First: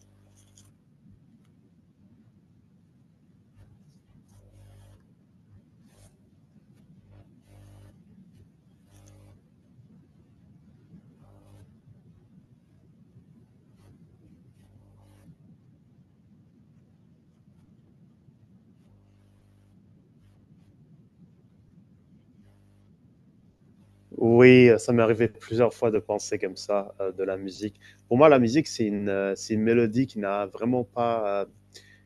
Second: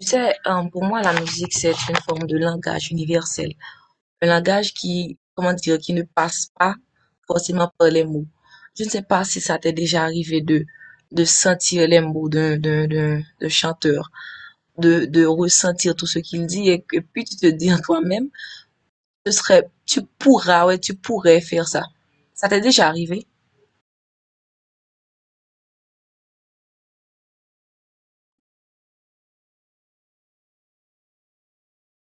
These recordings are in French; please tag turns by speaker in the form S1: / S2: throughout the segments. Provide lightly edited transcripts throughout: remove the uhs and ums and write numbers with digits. S1: Tu sais, pour moi, la musique, c'est une forme de langage universel, un langage qui, comment dire, qui ne passe pas forcément par les mots. Je ne sais pas si ça t'est déjà arrivé de, sentir les mots d'un chanteur, de ressentir tout ce qu'il dit et, que puis tu te dis en toi-même, ce serait, tu pourras, ouais, tu pourrais faire ça. Ça t'est déjà arrivé?
S2: Oui, ça m'est arrivé plusieurs fois de penser comme ça, de la musique. Pour moi, la musique, c'est c'est une mélodie qui n'a vraiment pas,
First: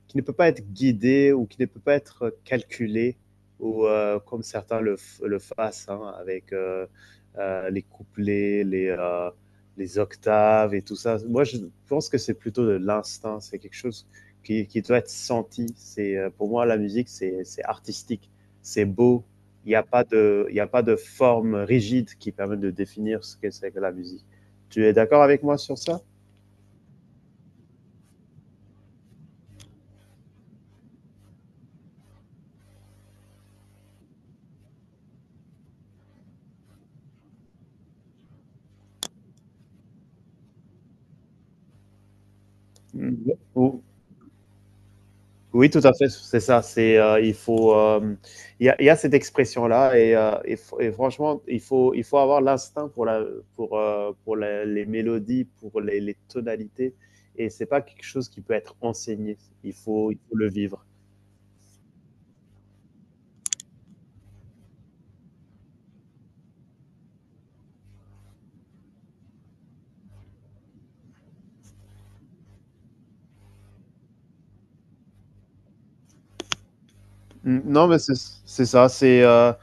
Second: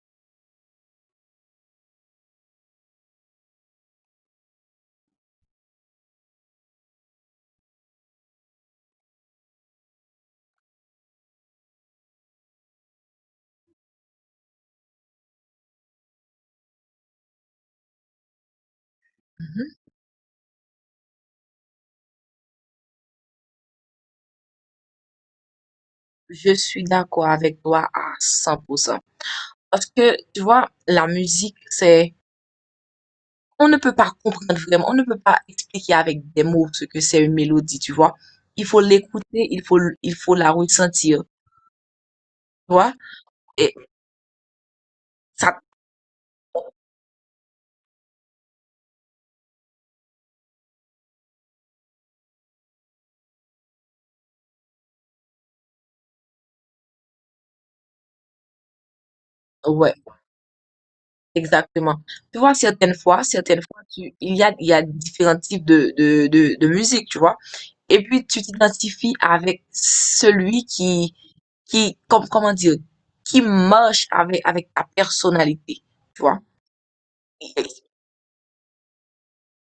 S2: qui ne peut pas être guidé ou qui ne peut pas être calculé ou comme certains le fassent hein, avec les couplets, les octaves et tout ça. Moi, je pense que c'est plutôt de l'instinct, c'est quelque chose qui doit être senti. Pour moi, la musique, c'est artistique, c'est beau.
S1: Mhm.
S2: Il y a pas de forme rigide qui permet de définir ce que c'est que la musique. Tu es d'accord avec moi sur ça?
S1: Je suis d'accord avec toi à 100%. Parce que, tu vois, la musique, c'est on ne peut pas comprendre vraiment, on ne peut pas expliquer avec des mots ce que c'est une mélodie, tu vois. Il faut l'écouter, il faut la ressentir, tu vois.
S2: Mm.
S1: Et
S2: Ou
S1: ça,
S2: Oui, tout à fait, c'est ça. Il y a cette expression-là et franchement, il faut avoir l'instinct pour la- les mélodies, pour les tonalités. Et c'est pas quelque chose qui peut être enseigné.
S1: ouais,
S2: Il faut le vivre.
S1: exactement. Tu vois, certaines fois, il y a différents types de musique, tu vois. Et puis, tu t'identifies avec celui qui, comment dire, qui marche avec, avec ta personnalité, tu vois.
S2: Mm, non, mais c'est ça. C'est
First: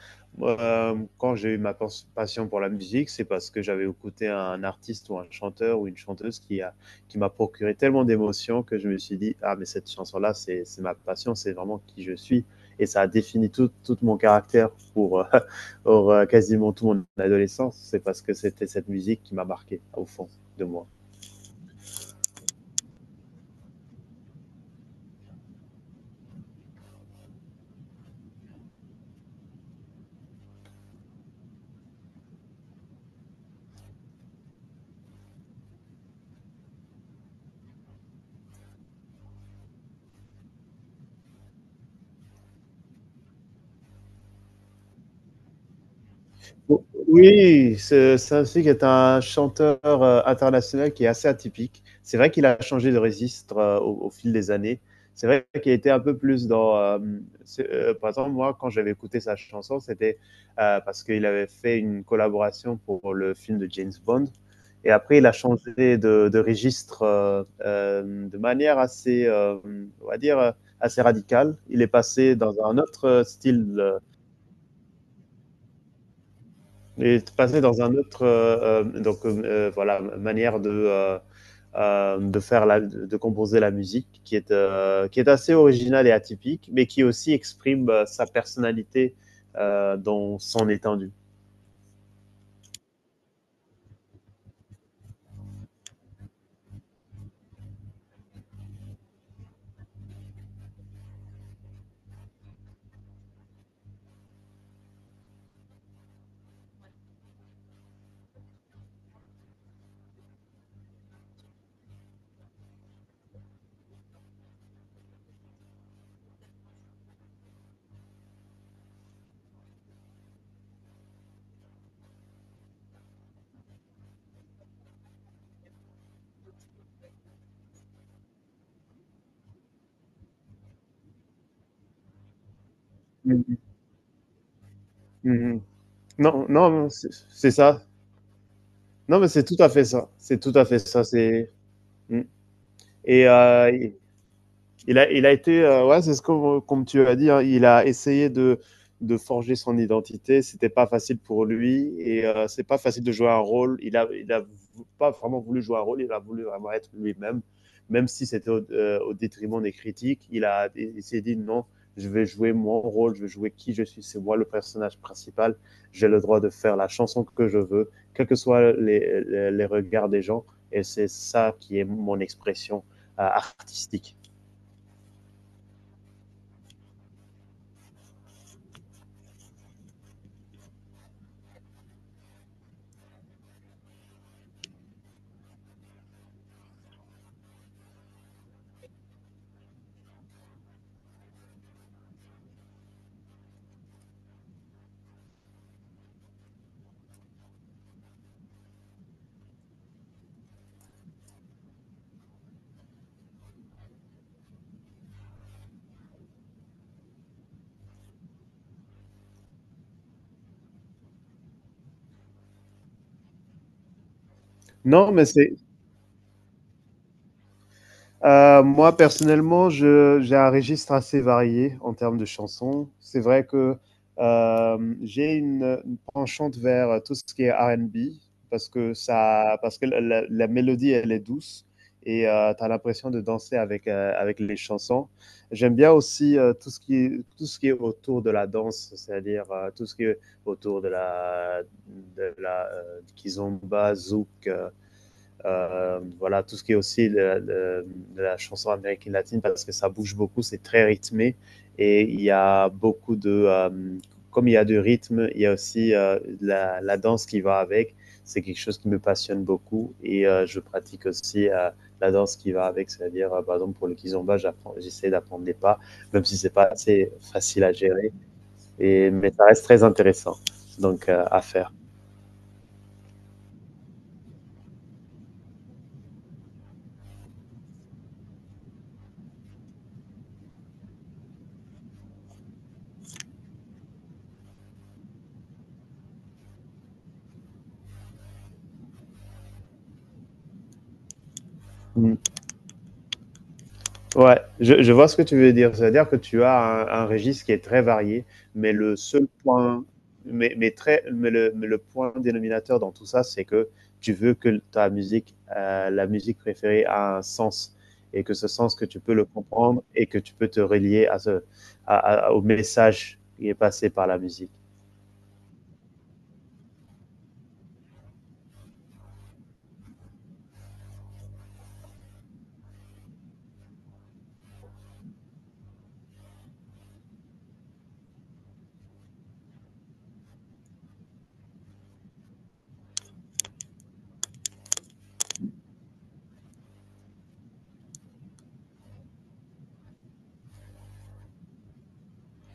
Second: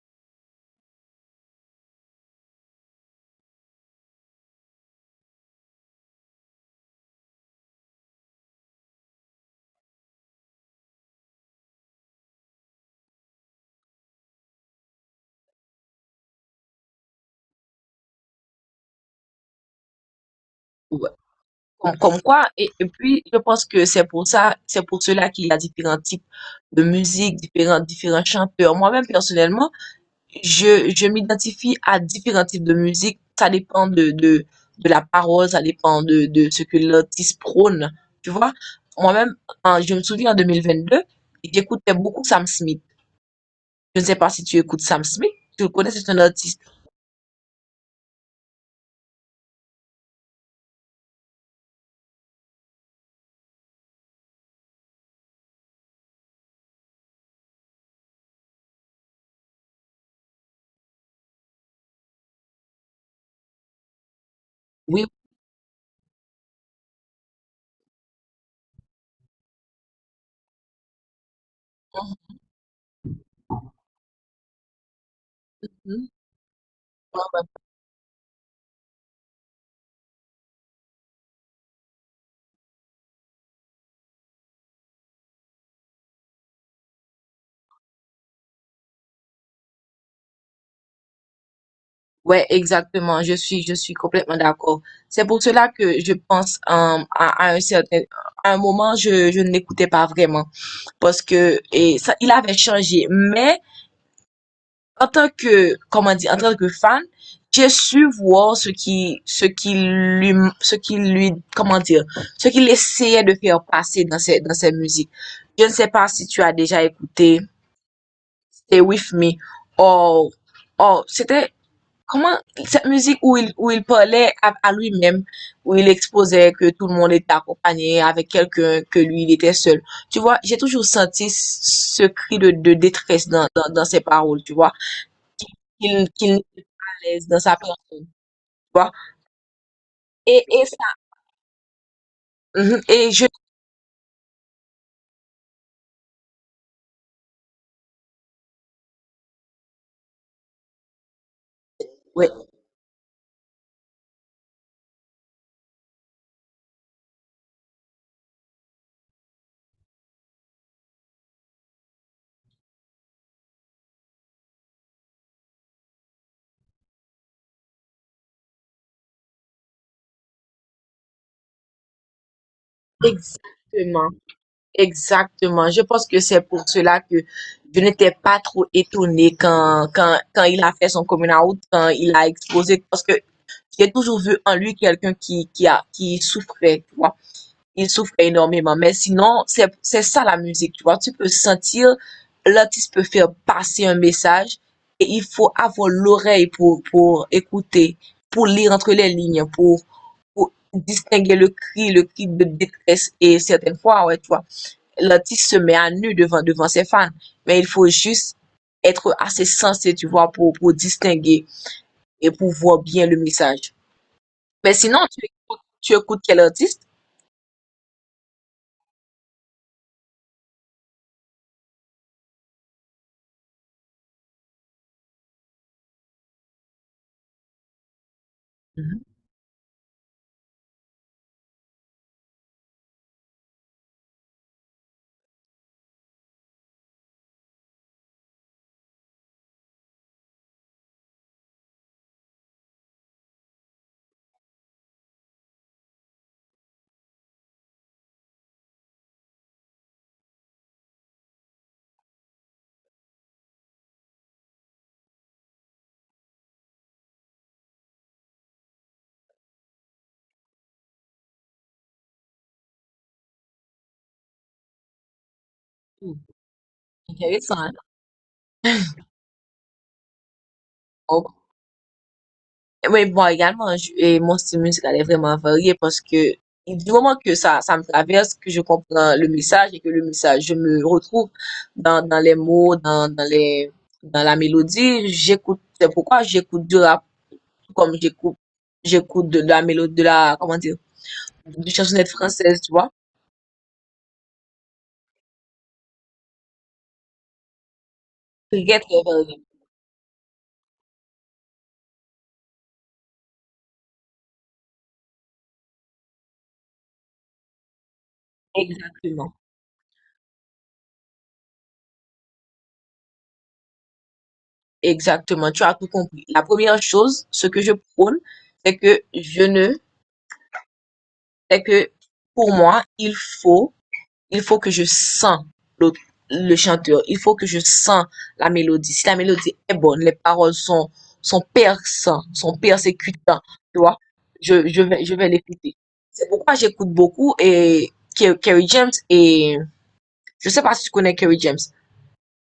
S2: quand j'ai eu ma passion pour la musique, c'est parce que j'avais écouté un artiste ou un chanteur ou une chanteuse qui m'a procuré tellement d'émotions que je me suis dit, ah, mais cette chanson-là, c'est ma passion, c'est vraiment qui je suis. Et ça a défini tout mon caractère pour, pour, quasiment toute mon adolescence. C'est parce que c'était cette musique qui m'a marqué au fond de moi.
S1: Comme quoi, et puis je pense que c'est pour cela qu'il y a différents types de musique, différents chanteurs. Moi-même, personnellement, je m'identifie à différents types de musique. Ça dépend de la parole, ça dépend de ce que l'artiste prône. Tu vois, moi-même, je me souviens en 2022, j'écoutais beaucoup Sam Smith. Je ne sais pas si tu écoutes Sam Smith. Tu le connais, c'est un artiste.
S2: Oui, c'est aussi qui est un chanteur international qui est assez atypique. C'est vrai qu'il a changé de registre au fil des années. C'est vrai qu'il était un peu plus dans. Par exemple, moi, quand j'avais écouté sa chanson, c'était parce qu'il avait fait une collaboration pour le film de James Bond. Et
S1: Oui.
S2: après, il a changé de registre de manière assez, on va dire, assez radicale. Il est passé dans un autre style et de passer dans un autre, donc voilà, manière de de composer la musique, qui est assez originale et atypique, mais qui aussi exprime sa personnalité dans son étendue.
S1: Ouais, exactement. Je suis complètement d'accord. C'est pour cela que je pense à un certain, à un moment, je ne l'écoutais pas vraiment parce que et ça, il avait changé. Mais en tant que, comment dire, en tant que fan, j'ai su voir ce qui, ce qui lui, comment dire, ce qu'il essayait de faire passer dans ses musiques. Je ne sais pas si tu as déjà écouté Stay With Me. Or, or c'était Comment cette musique où il parlait à lui-même, où il exposait que tout le monde était accompagné avec quelqu'un, que lui, il était seul. Tu vois, j'ai toujours senti ce cri de détresse dans,
S2: Mhm,
S1: dans, dans ses paroles, tu vois,
S2: mhm.
S1: qu'il n'était
S2: Non,
S1: pas
S2: non,
S1: à
S2: c'est
S1: l'aise dans
S2: c'est
S1: sa
S2: ça.
S1: personne, tu vois.
S2: Non, mais c'est tout à fait ça. C'est
S1: Et,
S2: tout à
S1: et
S2: fait
S1: ça,
S2: ça. C'est Mm.
S1: mhm,
S2: et, euh, il a été, ouais, c'est ce qu'on tu as dit, hein, il a essayé de forger son identité, c'était pas facile pour lui et
S1: ouais,
S2: c'est pas facile de jouer un rôle. Il a pas vraiment voulu jouer un rôle, il a voulu vraiment être lui-même, même si c'était au détriment des critiques. Il s'est dit non, je vais jouer mon rôle, je vais jouer qui je suis, c'est moi le personnage principal. J'ai le droit de faire la chanson que je veux, quels que soient les regards des gens et c'est ça qui est mon expression
S1: exactement,
S2: artistique.
S1: exactement. Je pense que c'est pour cela que je n'étais pas trop étonnée quand il a fait son coming out, quand il a exposé, parce que j'ai toujours vu en lui quelqu'un qui, qui souffrait, tu vois. Il souffrait énormément. Mais sinon, c'est ça la musique, tu vois. Tu peux sentir, l'artiste peut faire passer un message et il faut avoir l'oreille pour écouter, pour lire entre les lignes, pour distinguer le cri de détresse. Et certaines fois, ouais, tu vois, l'artiste se met à nu devant, devant ses fans. Mais il faut juste être assez sensé, tu vois, pour distinguer et pour voir bien le message. Mais sinon,
S2: Non, mais c'est
S1: tu écoutes quel artiste?
S2: moi personnellement, je j'ai un registre assez varié en termes de chansons. C'est vrai que j'ai une penchante vers tout ce qui est R&B parce que
S1: Mhm.
S2: ça, parce que la mélodie elle est douce et tu as l'impression de danser avec avec les chansons. J'aime bien aussi tout ce qui est, tout ce qui est autour de la danse, c'est-à-dire tout ce qui est autour de la kizomba, zouk. Voilà, Tout ce qui est aussi de, la chanson américaine latine parce que ça bouge beaucoup, c'est très rythmé et il y a beaucoup comme il y a du rythme, il y a aussi la danse qui va avec. C'est quelque chose qui me passionne beaucoup et je pratique aussi la danse qui va avec, c'est-à-dire par exemple pour le kizomba, j'essaie d'apprendre des pas,
S1: Hmm,
S2: même si c'est pas assez
S1: intéressant,
S2: facile
S1: hein?
S2: à gérer, mais ça reste très intéressant donc
S1: Oh.
S2: à faire.
S1: Mais bon, également, et mon style musical est vraiment varié parce que du moment que ça me traverse, que je comprends le message et que le message, je me retrouve dans, dans les mots, dans la mélodie, j'écoute, c'est pourquoi j'écoute du rap, tout comme j'écoute, j'écoute la mélodie, de la, comment dire, de chansonnette française, tu vois?
S2: Ouais, je vois ce que tu veux dire. C'est-à-dire que tu as un registre qui est très varié, mais
S1: Très,
S2: le
S1: très
S2: seul
S1: varié.
S2: point, mais très, mais le point dénominateur dans tout ça, c'est que tu veux que ta musique, la musique préférée a un sens et que ce sens que tu peux le
S1: Exactement.
S2: comprendre et que tu peux te relier à à- au message qui est passé par la musique.
S1: Exactement, tu as tout compris. La première chose, ce que je prône, c'est que je ne, c'est que pour moi, il faut que je sens l'autre- le chanteur, il faut que je sens la mélodie. Si la mélodie est bonne, les paroles sont, sont perçantes, sont persécutantes, tu vois, je vais l'écouter. C'est pourquoi j'écoute beaucoup et Kerry James et je sais pas si tu connais Kerry James.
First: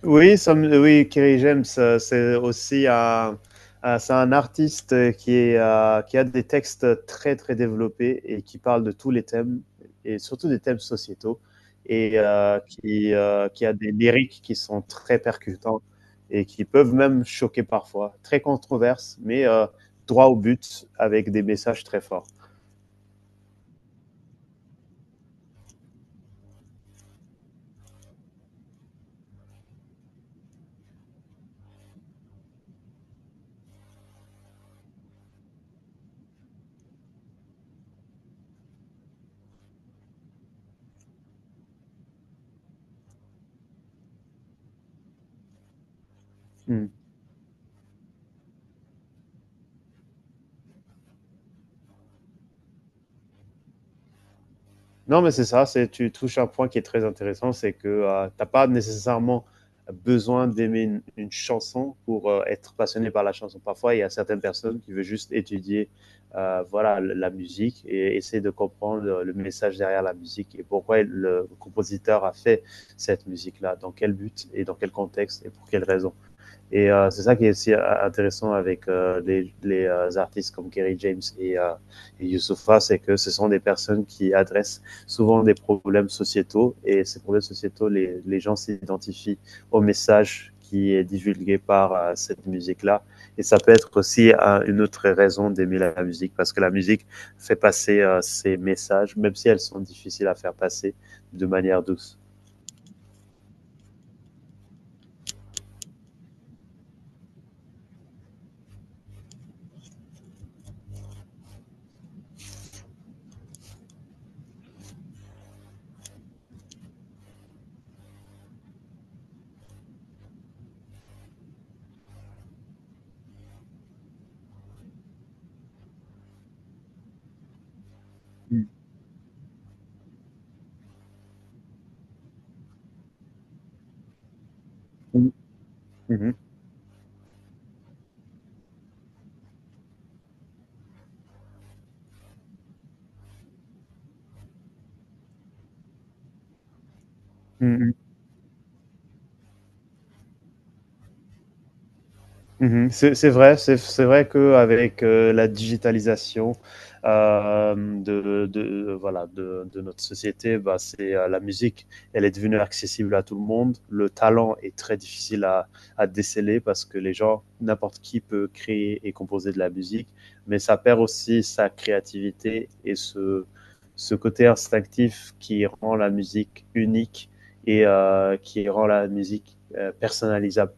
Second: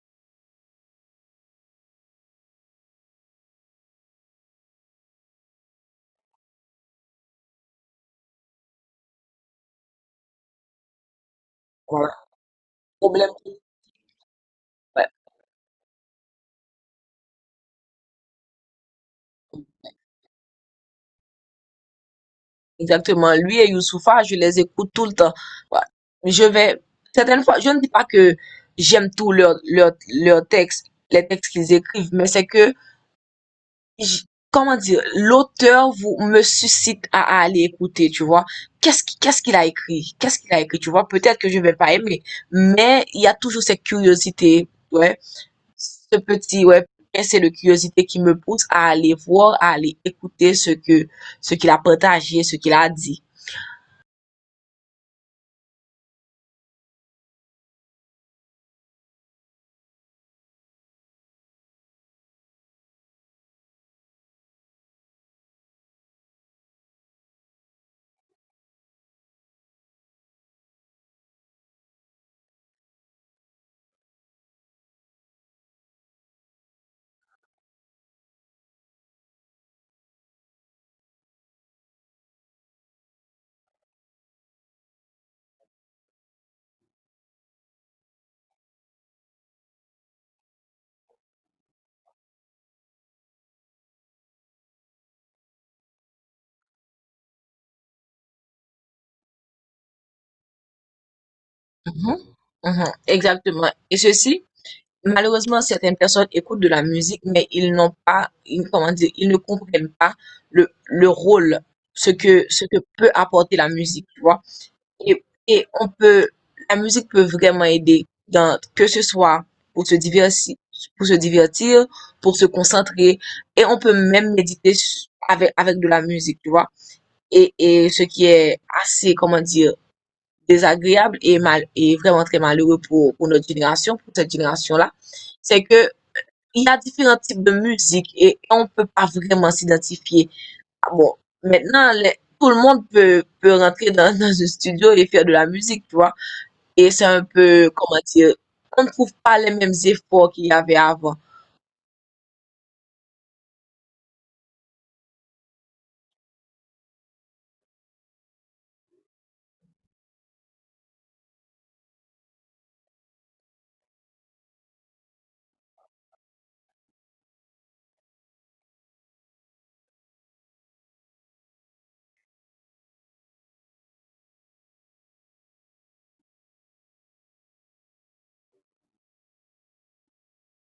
S2: Oui, Kerry James, c'est aussi c'est un artiste qui est qui a des textes très développés et qui parle de tous les thèmes, et surtout des thèmes sociétaux,
S1: Voilà.
S2: et euh, qui,
S1: Problème.
S2: euh, qui a des lyriques qui sont
S1: Ouais.
S2: très percutants et qui peuvent même choquer parfois, très controverses, mais droit au but avec des messages très forts.
S1: Exactement. Lui et Youssoupha, je les écoute tout le temps. Ouais. Je vais, certaines fois, je ne dis pas que j'aime tout leur, leur texte, les textes qu'ils écrivent, mais c'est que, j- comment dire, l'auteur me suscite à aller écouter, tu vois. Qu'est-ce qu'il a écrit? Qu'est-ce qu'il a écrit, tu vois? Peut-être que je vais pas aimer, mais il y a toujours cette curiosité, ouais. Ce petit, ouais.
S2: Hmm.
S1: C'est le curiosité qui me pousse à aller voir, à aller écouter ce que, ce qu'il a partagé, ce qu'il a dit.
S2: Non, mais c'est ça, c'est, tu touches un point qui est très intéressant, c'est que t'as pas nécessairement besoin d'aimer une chanson pour être passionné par la chanson. Parfois, il y a certaines personnes qui veulent juste étudier la musique et essayer de comprendre le message derrière la musique et pourquoi le compositeur a fait cette musique-là, dans quel but et dans quel contexte et pour quelle raison. Et c'est ça qui est aussi intéressant avec les artistes comme Kerry James et Youssoupha, c'est que ce sont des personnes qui adressent souvent des problèmes sociétaux et ces problèmes sociétaux, les gens s'identifient au message qui est divulgué par cette musique-là. Et ça peut être aussi une autre raison d'aimer la musique, parce que la musique fait passer ces messages, même si elles sont difficiles à faire passer de manière
S1: Mhm,
S2: douce.
S1: mhm, exactement. Et ceci, malheureusement, certaines personnes écoutent de la musique, mais ils n'ont pas, comment dire, ils ne comprennent pas le rôle, ce que peut apporter la musique, tu vois. Et la musique peut vraiment aider dans, que ce soit pour se divertir, pour se divertir, pour se concentrer, et on peut même méditer avec de la musique, tu vois. Et ce qui est
S2: Mm
S1: assez, comment dire, désagréable et et vraiment très malheureux pour notre génération, pour cette génération-là,
S2: -hmm.
S1: c'est que il y a différents types de musique et on peut pas vraiment s'identifier. Ah bon, maintenant, tout le monde peut, peut rentrer dans, dans un studio et faire de la musique, tu vois. Et c'est un peu,
S2: Mm -hmm.
S1: comment dire, on ne trouve pas les mêmes efforts qu'il y avait avant.
S2: Mhm. C'est vrai, c'est vrai qu'avec, la digitalisation, de de notre société, bah, c'est, la musique, elle est devenue accessible à tout le monde. Le talent est très difficile à déceler parce que les gens n'importe qui peut créer et composer de la musique, mais ça perd aussi sa créativité et ce côté instinctif qui rend la musique unique et qui rend la musique, personnalisable.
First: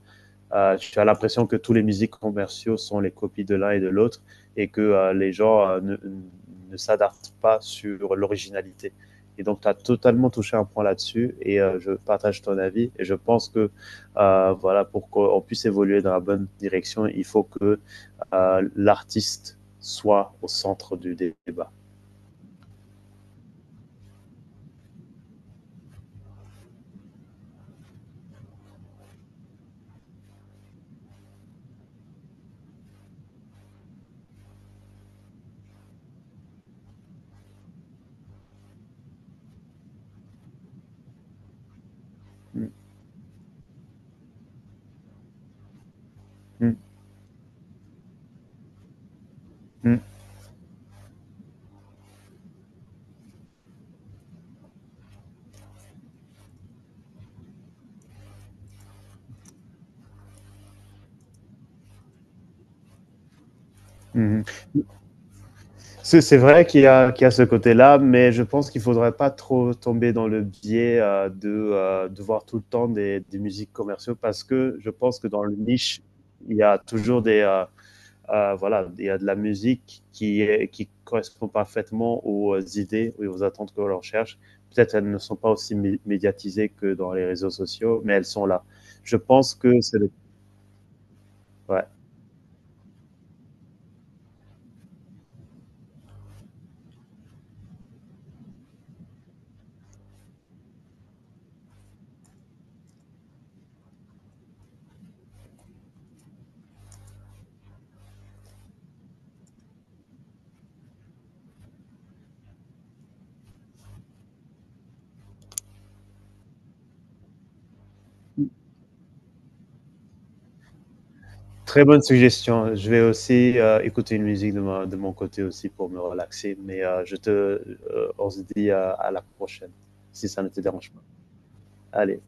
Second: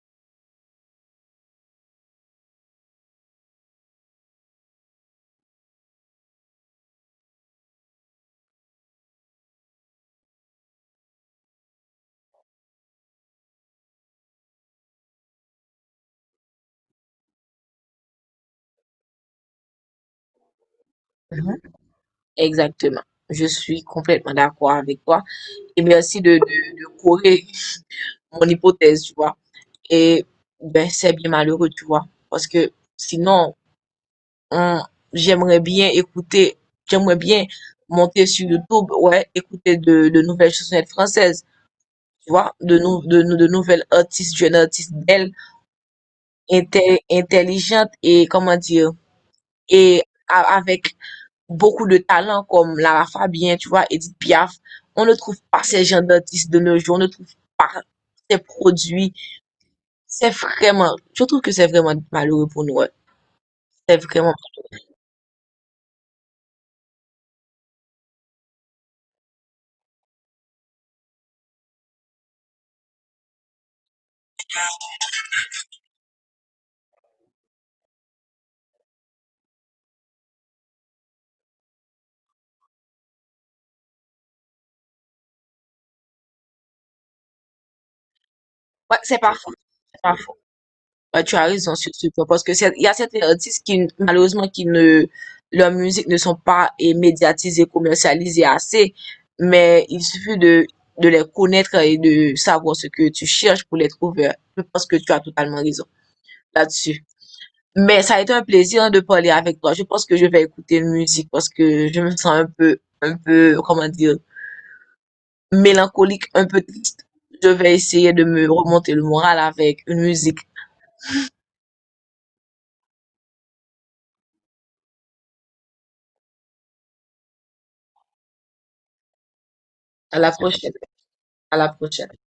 S2: Tu as l'impression que tous les musiques commerciaux sont les copies de l'un et de l'autre et que les gens ne, ne s'adaptent pas sur l'originalité. Et donc, tu as totalement touché un point là-dessus et je partage ton avis. Et je pense que, voilà, pour qu'on puisse évoluer dans la bonne direction, il faut que l'artiste soit au centre du
S1: Mhm.
S2: débat.
S1: Exactement. Je suis complètement d'accord avec toi. Et merci de corriger mon hypothèse, tu vois. Et ben, c'est bien malheureux, tu vois. Parce que sinon, on- j'aimerais bien écouter, j'aimerais bien monter sur YouTube, ouais, écouter de nouvelles chansonnettes françaises, tu vois,
S2: Mm
S1: de nouvelles artistes, jeunes artistes belles,
S2: -hmm.
S1: intelligentes et, comment dire, et avec beaucoup de talents comme Lara Fabian, tu vois, Edith Piaf. On ne trouve pas ces gens d'artistes de nos jours, on ne trouve pas ces produits. C'est vraiment, je trouve que c'est vraiment malheureux pour nous. Ouais. C'est vraiment,
S2: Mm -hmm. C'est vrai qu'il y a ce côté-là, mais je pense qu'il ne faudrait pas trop tomber dans le biais de voir tout le temps des musiques commerciaux parce que je pense que dans le niche, il y a toujours il y a de la musique qui correspond parfaitement aux idées et aux attentes que l'on recherche. Peut-être elles ne sont pas aussi médiatisées que dans les réseaux sociaux, mais elles sont là.
S1: ouais,
S2: Je
S1: c'est pas faux,
S2: pense que c'est
S1: c'est
S2: le...
S1: pas faux. Ouais, tu as raison
S2: ouais.
S1: sur ce point parce que il y a certains artistes qui, malheureusement, qui ne, leur musique ne sont pas médiatisées, commercialisées assez, mais il suffit de les connaître et de savoir ce que tu cherches pour les trouver, hein. Je pense que tu as totalement raison là-dessus. Mais ça a été un plaisir, hein, de parler avec toi. Je pense que je vais écouter une musique parce que je me sens un peu, comment dire, mélancolique, un peu triste. Je vais essayer de me remonter le moral avec une musique.
S2: Très bonne suggestion. Je vais aussi écouter une musique de mon côté aussi pour me relaxer. Mais on se dit à la prochaine,
S1: À
S2: si
S1: la
S2: ça ne te
S1: prochaine.
S2: dérange pas.
S1: À la prochaine.
S2: Allez,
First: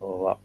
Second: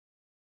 S2: au revoir.